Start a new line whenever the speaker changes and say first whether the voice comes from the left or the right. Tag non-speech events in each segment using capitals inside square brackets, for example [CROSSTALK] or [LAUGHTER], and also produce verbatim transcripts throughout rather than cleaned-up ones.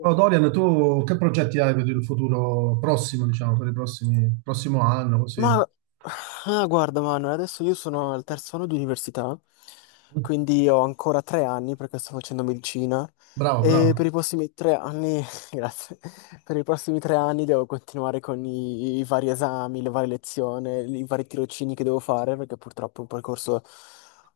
right: Oh, Dorian, tu che progetti hai per il futuro prossimo, diciamo, per il prossimi, prossimo anno, così?
left: Ma ah, guarda Manuel, adesso io sono al terzo anno di università, quindi ho ancora tre anni perché sto facendo medicina
right: Bravo, bravo.
left: e per i prossimi tre anni, [LAUGHS] grazie, per i prossimi tre anni devo continuare con i, i vari esami, le varie lezioni, i vari tirocini che devo fare perché purtroppo è un percorso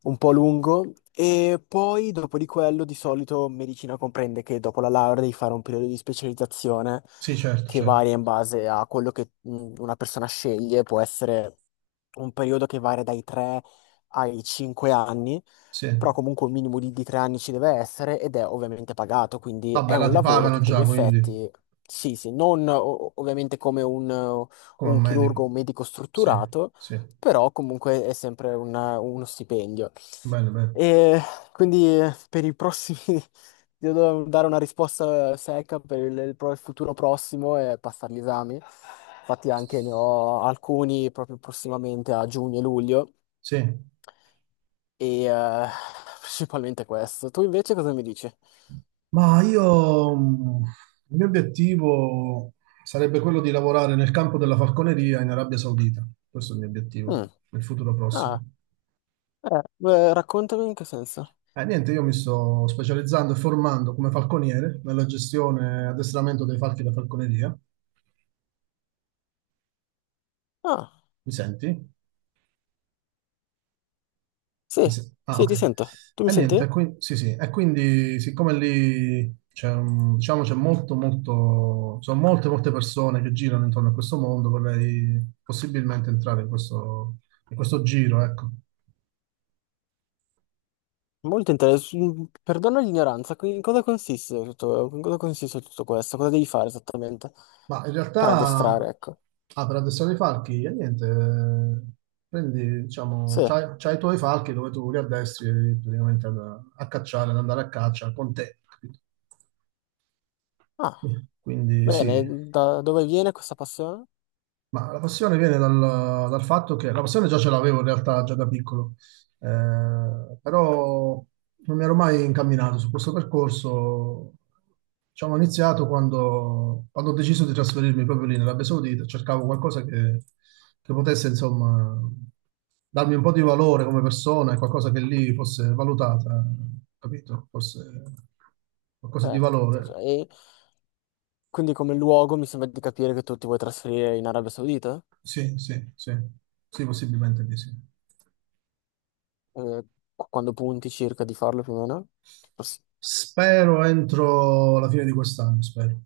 left: un po' lungo e poi dopo di quello di solito medicina comprende che dopo la laurea devi fare un periodo di specializzazione
right: Sì, certo,
left: che
right: certo.
left: varia in base a quello che mh, una persona sceglie. Può essere un periodo che varia dai tre ai cinque anni,
right: Sì.
left: però comunque un minimo di, di tre anni ci deve essere ed è ovviamente pagato, quindi è
right: Vabbè, là
left: un
right: ti
left: lavoro a
right: pagano
left: tutti gli
right: già, quindi,
left: effetti. Sì, sì, non o- ovviamente come un,
right: come un
left: un chirurgo,
right: medico.
left: un medico
right: Sì,
left: strutturato,
right: sì.
left: però comunque è sempre un- uno stipendio.
right: Bene, bene.
left: E quindi per i prossimi [LAUGHS] devo dare una risposta secca per il, il pro- il futuro prossimo e passare gli esami. Infatti anche ne ho alcuni proprio prossimamente a giugno e luglio
right: Sì.
left: e eh, principalmente questo. Tu invece cosa mi dici?
right: Ma io, mh, il mio obiettivo sarebbe quello di lavorare nel campo della falconeria in Arabia Saudita. Questo è il mio obiettivo
left: Mm,
right: nel futuro prossimo.
left: ah, eh, eh, raccontami in che senso.
right: Eh, niente, io mi sto specializzando e formando come falconiere nella gestione e addestramento dei falchi da falconeria.
left: Ah,
right: Mi senti? Mi
left: sì,
right: se- Ah,
left: sì, ti
right: ok.
left: sento. Tu mi
right: E niente, e
left: senti?
right: qui- sì, sì. E quindi, siccome lì c'è un- diciamo, c'è molto, molto, sono molte, molte persone che girano intorno a questo mondo, vorrei possibilmente entrare in questo, in questo giro, ecco.
left: Molto interessante. Perdono l'ignoranza, qui- in cosa consiste tutto, in cosa consiste tutto questo? Cosa devi fare esattamente
right: Ma in
left: per
right: realtà,
left: addestrare, ecco.
right: ah, per addestrare i falchi, eh, niente, eh, prendi, diciamo,
left: Sì.
right: c'hai, c'hai i tuoi falchi dove tu li addestri praticamente ad- a, cacciare, ad andare a caccia con te, capito?
left: Ah,
right: Quindi sì.
left: bene, da dove viene questa passione?
right: Ma la passione viene dal, dal fatto che la passione già ce l'avevo in realtà già da piccolo, eh, però non mi ero mai incamminato su questo percorso. Diciamo, ho iniziato quando, quando ho deciso di trasferirmi proprio lì nell'Arabia Saudita, cercavo qualcosa che, che potesse, insomma, darmi un po' di valore come persona e qualcosa che lì fosse valutata, capito? Fosse qualcosa di
left: Certo, cioè,
right: valore.
left: e quindi come luogo mi sembra di capire che tu ti vuoi trasferire in Arabia Saudita?
right: Sì, sì, sì, sì, possibilmente di sì.
left: Eh, qu- quando punti circa di farlo più o meno? Poss-
right: Spero entro la fine di quest'anno, spero.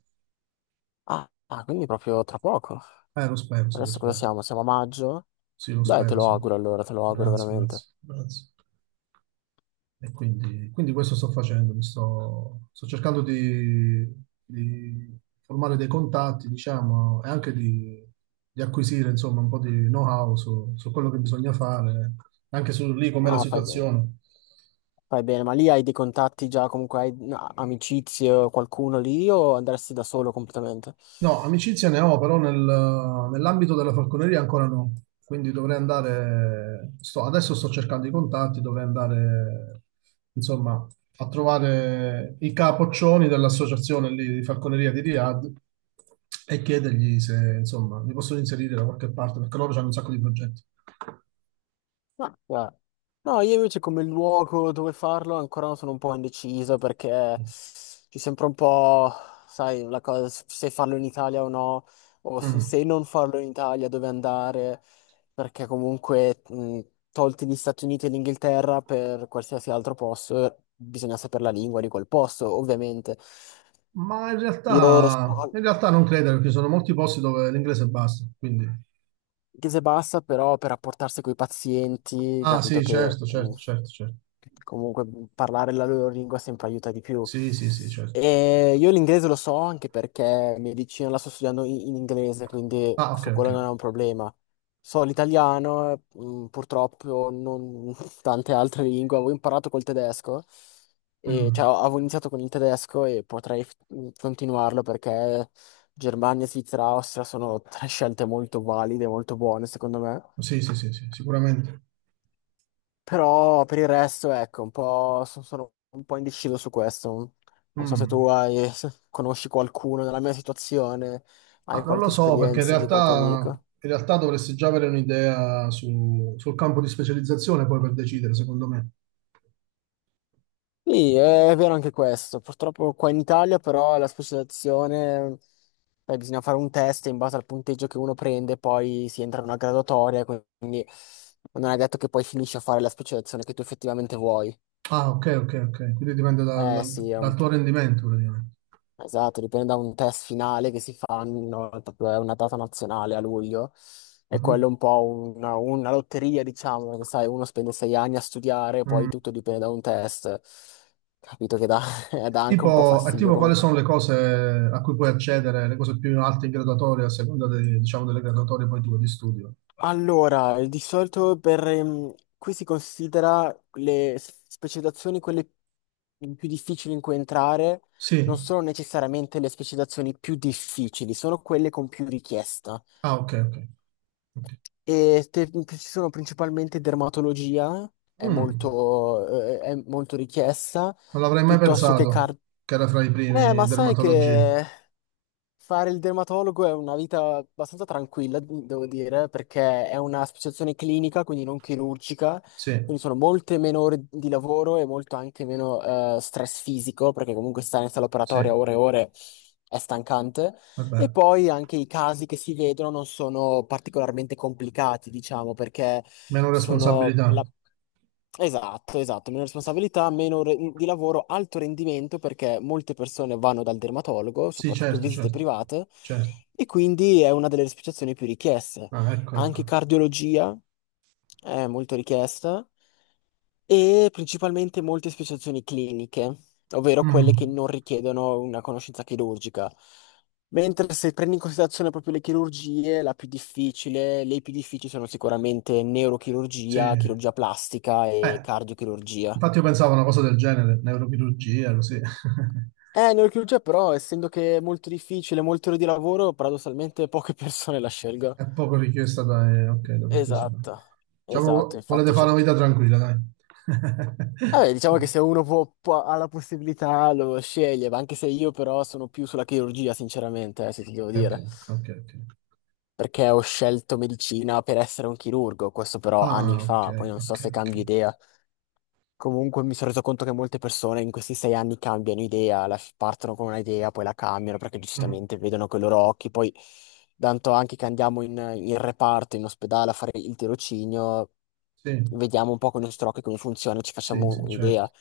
left: ah, ah, quindi proprio tra poco.
right: Eh, lo spero, sì, lo
left: Adesso cosa
right: spero.
left: siamo? Siamo a maggio?
right: Sì, lo
left: Dai, te
right: spero,
left: lo
right: sì.
left: auguro allora, te lo auguro
right: Grazie,
left: veramente.
right: grazie, grazie. E quindi, quindi questo sto facendo, mi sto, sto cercando di, di formare dei contatti, diciamo, e anche di, di acquisire, insomma, un po' di know-how su, su quello che bisogna fare, anche su lì com'è la
left: No, fai bene.
right: situazione.
left: Fai bene, ma lì hai dei contatti già, comunque hai no, amicizie o qualcuno lì o andresti da solo completamente?
right: No, amicizia ne ho, però nel- nell'ambito della falconeria ancora no. Quindi dovrei andare, sto- adesso sto cercando i contatti, dovrei andare, insomma, a trovare i capoccioni dell'associazione lì di falconeria di Riyadh e chiedergli se, insomma, mi possono inserire da qualche parte, perché loro hanno un sacco di progetti.
left: Ma guarda, no, io invece come luogo dove farlo ancora sono un po' indeciso perché ci sembra un po', sai, la cosa se farlo in Italia o no, o su-
right: Mm.
left: se non farlo in Italia dove andare, perché comunque mh, tolti gli Stati Uniti e l'Inghilterra per qualsiasi altro posto, bisogna sapere la lingua di quel posto, ovviamente.
right: Ma in
left: Io
right: realtà,
left: so
right: in realtà non credo, perché ci sono molti posti dove l'inglese basta, quindi...
left: inglese bassa, però per rapportarsi con i pazienti,
right: Ah,
left: capito
right: sì,
left: che...
right: certo, certo, certo, certo.
left: Comunque parlare la loro lingua sempre aiuta di più.
right: Sì, sì, sì, certo.
left: E io l'inglese lo so anche perché mia vicina la sto studiando in, in inglese, quindi
right: Ah, ok,
left: su
right: ok.
left: quello non è un problema. So l'italiano, mm, purtroppo non [LAUGHS] tante altre lingue. Avevo imparato col tedesco, e, cioè
right: Mm.
left: avevo iniziato con il tedesco e potrei mm, continuarlo perché Germania, Svizzera, Austria sono tre scelte molto valide, molto buone secondo me.
right: Sì, sì, sì, sì, sicuramente.
left: Però per il resto, ecco, un po', so- sono un po' indeciso su questo. Non so se
right: Mm.
left: tu hai, [LAUGHS] se conosci qualcuno nella mia situazione,
right: Ma
left: hai
right: non lo
left: qualche
right: so, perché in
left: esperienza di qualche
right: realtà,
left: amico.
right: in realtà dovresti già avere un'idea su- sul campo di specializzazione poi per decidere, secondo me.
left: Sì, è vero anche questo. Purtroppo qua in Italia però la specializzazione, eh, bisogna fare un test e in base al punteggio che uno prende, poi si entra in una graduatoria, quindi non è detto che poi finisci a fare la specializzazione che tu effettivamente vuoi.
right: Ah, ok, ok, ok. Quindi dipende dal,
left: Eh
right: dal-
left: sì,
right: dal tuo rendimento, praticamente.
left: esatto, dipende da un test finale che si fa una volta- è una data nazionale a luglio e quello
right: Mhm.
left: è un po' una, una lotteria, diciamo, perché sai, uno spende sei anni a studiare, poi
right: Mm.
left: tutto dipende da un test. Capito che dà, [LAUGHS] dà anche un po'
right: Tipo, e
left: fastidio
right: tipo, quali
left: come
right: sono
left: cosa.
right: le cose a cui puoi accedere, le cose più alte in graduatoria, a seconda dei- diciamo, delle graduatorie poi tue di studio?
left: Allora, di solito per, ehm, qui si considera le s- specializzazioni. Quelle più difficili in cui entrare non
right: Sì.
left: sono necessariamente le specializzazioni più difficili, sono quelle con più richiesta.
right: Ah, ok, ok. Ok.
left: E te- ci sono principalmente dermatologia, è
right: Mm.
left: molto, eh, è molto richiesta,
right: Non l'avrei mai
left: piuttosto che
right: pensato
left: car...
right: che era fra i
left: Eh,
right: primi
left: ma sai
right: dermatologia.
left: che fare il dermatologo è una vita abbastanza tranquilla, devo dire, perché è una specializzazione clinica, quindi non chirurgica,
right: Sì,
left: quindi sono molte meno ore di lavoro e molto anche meno eh, stress fisico, perché comunque stare in sala
right: sì,
left: operatoria ore e ore è stancante. E
right: vabbè,
left: poi anche i casi che si vedono non sono particolarmente complicati, diciamo, perché
right: meno
left: sono la...
right: responsabilità.
left: Esatto, esatto, meno responsabilità, meno re- mhmm, di lavoro, alto rendimento perché molte persone vanno dal dermatologo,
right: Sì,
left: soprattutto
right: certo,
left: visite
right: certo,
left: private,
right: certo.
left: e quindi è una delle specializzazioni più richieste.
right: Ah, ecco,
left: Anche
right: ecco.
left: cardiologia è molto richiesta e principalmente molte speciazioni cliniche, ovvero quelle che
right: Mm,
left: non richiedono una conoscenza chirurgica. Mentre se prendi in considerazione proprio le chirurgie, la più difficile, le più difficili sono sicuramente
right: sì.
left: neurochirurgia, chirurgia plastica e
right: Eh,
left: cardiochirurgia.
right: infatti io pensavo a una cosa del genere, neurochirurgia, così. [LAUGHS]
left: Eh, neurochirurgia però, essendo che è molto difficile, molte ore di lavoro, paradossalmente poche [LAUGHS] persone la scelgono.
right: È poco richiesta da, eh, ok, da partecipare.
left: Esatto, esatto,
right: Diciamo, volete
left: infatti
right: fare una vita tranquilla, dai.
left: vabbè, diciamo che
right: [LAUGHS]
left: se uno può, può- ha la possibilità lo sceglie, ma anche se io però sono più sulla chirurgia, sinceramente, eh, se ti devo
right: Ok,
left: dire,
right: ok, ok.
left: perché ho scelto medicina per essere un chirurgo, questo però anni
right: Ah, ok,
left: fa, poi non so
right: ok,
left: se
right: ok.
left: cambi idea. Comunque mi sono reso conto che molte persone in questi sei anni cambiano idea, la- partono con un'idea, poi la cambiano perché
right: Mm,
left: giustamente vedono con i loro occhi, poi tanto anche che andiamo in, in reparto, in ospedale a fare il tirocinio,
right: sì,
left: vediamo un po' con i nostri occhi come funziona, ci
right: sì,
left: facciamo
right: sì,
left: un'idea.
right: certo.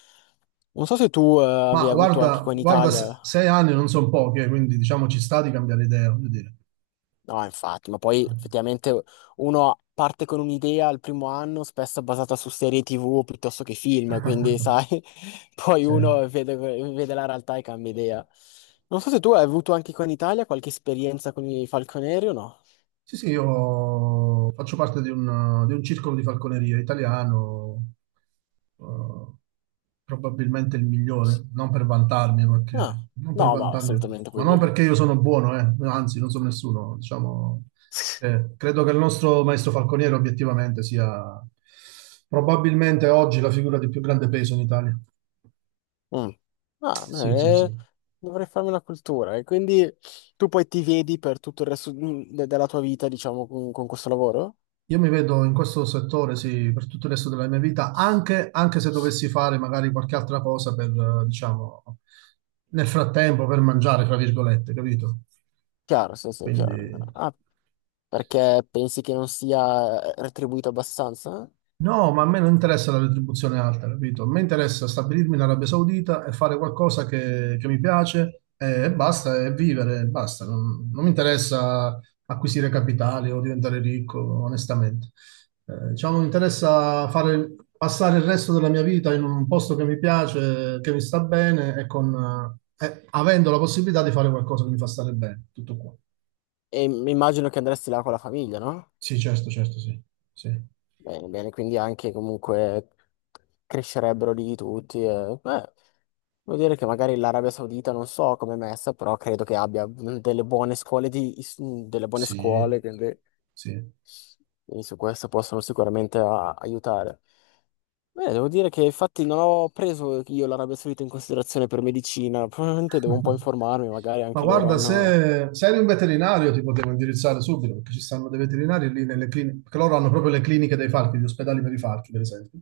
left: Non so se tu eh, avevi
right: Ma
left: avuto anche
right: guarda,
left: qua in
right: guarda,
left: Italia,
right: se- sei anni non sono poche, quindi diciamo ci sta di cambiare idea, voglio dire.
left: no, infatti, ma poi effettivamente uno parte con un'idea al primo anno, spesso basata su serie T V piuttosto che film, quindi
right: [LAUGHS]
left: sai, [LAUGHS] poi
right: Sì,
left: uno vede, vede la realtà e cambia idea. Non so se tu hai avuto anche qua in Italia qualche esperienza con i falconieri o no?
right: sì, sì, io faccio parte di un, di un circolo di falconeria italiano, eh, probabilmente il migliore, non per vantarmi,
left: Ah,
right: perché, non per
left: no, ma
right: vantarmi,
left: assolutamente
right: ma
left: puoi
right: non
left: dirlo.
right: perché io sono buono, eh, anzi non sono nessuno, diciamo che credo che il nostro maestro falconiere obiettivamente sia probabilmente oggi la figura di più grande peso in Italia.
left: Mm. Ah,
right: Sì, sì, sì.
left: eh, dovrei farmi una cultura e quindi tu poi ti vedi per tutto il resto mm, de- della tua vita, diciamo, con con questo lavoro?
right: Io mi vedo in questo settore, sì, per tutto il resto della mia vita, anche, anche se dovessi fare magari qualche altra cosa per, eh, diciamo, nel frattempo per mangiare, fra virgolette, capito?
left: Chiaro, sì, sì, chiaro.
right: Quindi.
left: Ah, perché pensi che non sia eh, retribuito abbastanza?
right: No, ma a me non interessa la retribuzione alta, capito? A me interessa stabilirmi in Arabia Saudita e fare qualcosa che, che mi piace e, e basta, e vivere e basta. Non, non mi interessa acquisire capitali o diventare ricco, onestamente. Eh, diciamo, mi interessa fare, passare il resto della mia vita in un posto che mi piace, che mi sta bene e con, eh, avendo la possibilità di fare qualcosa che mi fa stare bene. Tutto qua.
left: E m- immagino che andresti là con la famiglia, no?
right: Sì, certo, certo, sì. Sì,
left: Bene, bene, quindi anche comunque crescerebbero lì tutti. E, beh, vuol dire che magari l'Arabia Saudita non so come è messa, però credo che abbia mm, delle buone scuole di, is- mm, delle buone
right: sì,
left: scuole, quindi,
right: sì.
left: quindi su questo possono sicuramente a- aiutare. Beh, devo dire che infatti non ho preso io l'Arabia Saudita in considerazione per medicina, probabilmente devo un po' informarmi, magari
right: Ma
left: anche loro
right: guarda,
left: hanno...
right: se, se eri un veterinario ti potevo indirizzare subito, perché ci stanno dei veterinari lì nelle cliniche, perché loro hanno proprio le cliniche dei falchi, gli ospedali per i falchi, per esempio.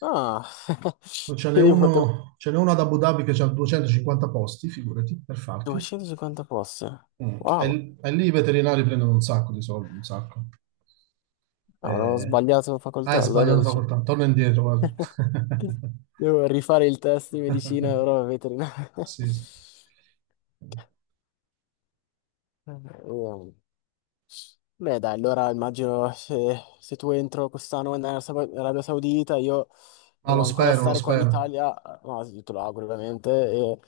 left: Ah, [LAUGHS]
right: Non ce n'è
left: quindi potevo...
right: uno, ce n'è uno ad Abu Dhabi che ha duecentocinquanta posti, figurati, per falchi.
left: duecentocinquanta posti.
right: Mm. E,
left: Wow,
right: l- e lì i veterinari prendono un sacco di soldi, un sacco.
left: avrò
right: Eh,
left: sbagliato
right: ah, hai
left: facoltà, allora
right: sbagliato
left: dice...
right: facoltà, torna indietro, guarda.
left: [LAUGHS] devo rifare il test di medicina, però
right: [LAUGHS]
left: veterinaria. [LAUGHS]
right: Sì, sì.
left: Eh, beh, dai, allora immagino se, se tu entro quest'anno in Arabia Sau- Arabia Saudita, io
right: Ma lo
left: devo ancora
right: spero, lo
left: stare qua in
right: spero.
left: Italia, no, sì, te lo auguro ovviamente, e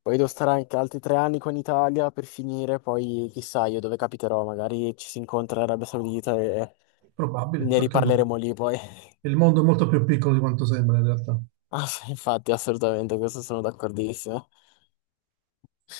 left: poi devo stare anche altri tre anni qua in Italia per finire, poi chissà io dove capiterò, magari ci si incontra in Arabia Saudita e
right: Probabile,
left: ne
right: perché no?
left: riparleremo lì poi. [LAUGHS]
right: Il mondo è molto più piccolo di quanto sembra in realtà.
left: Ah, sì, infatti, assolutamente, questo sono d'accordissimo.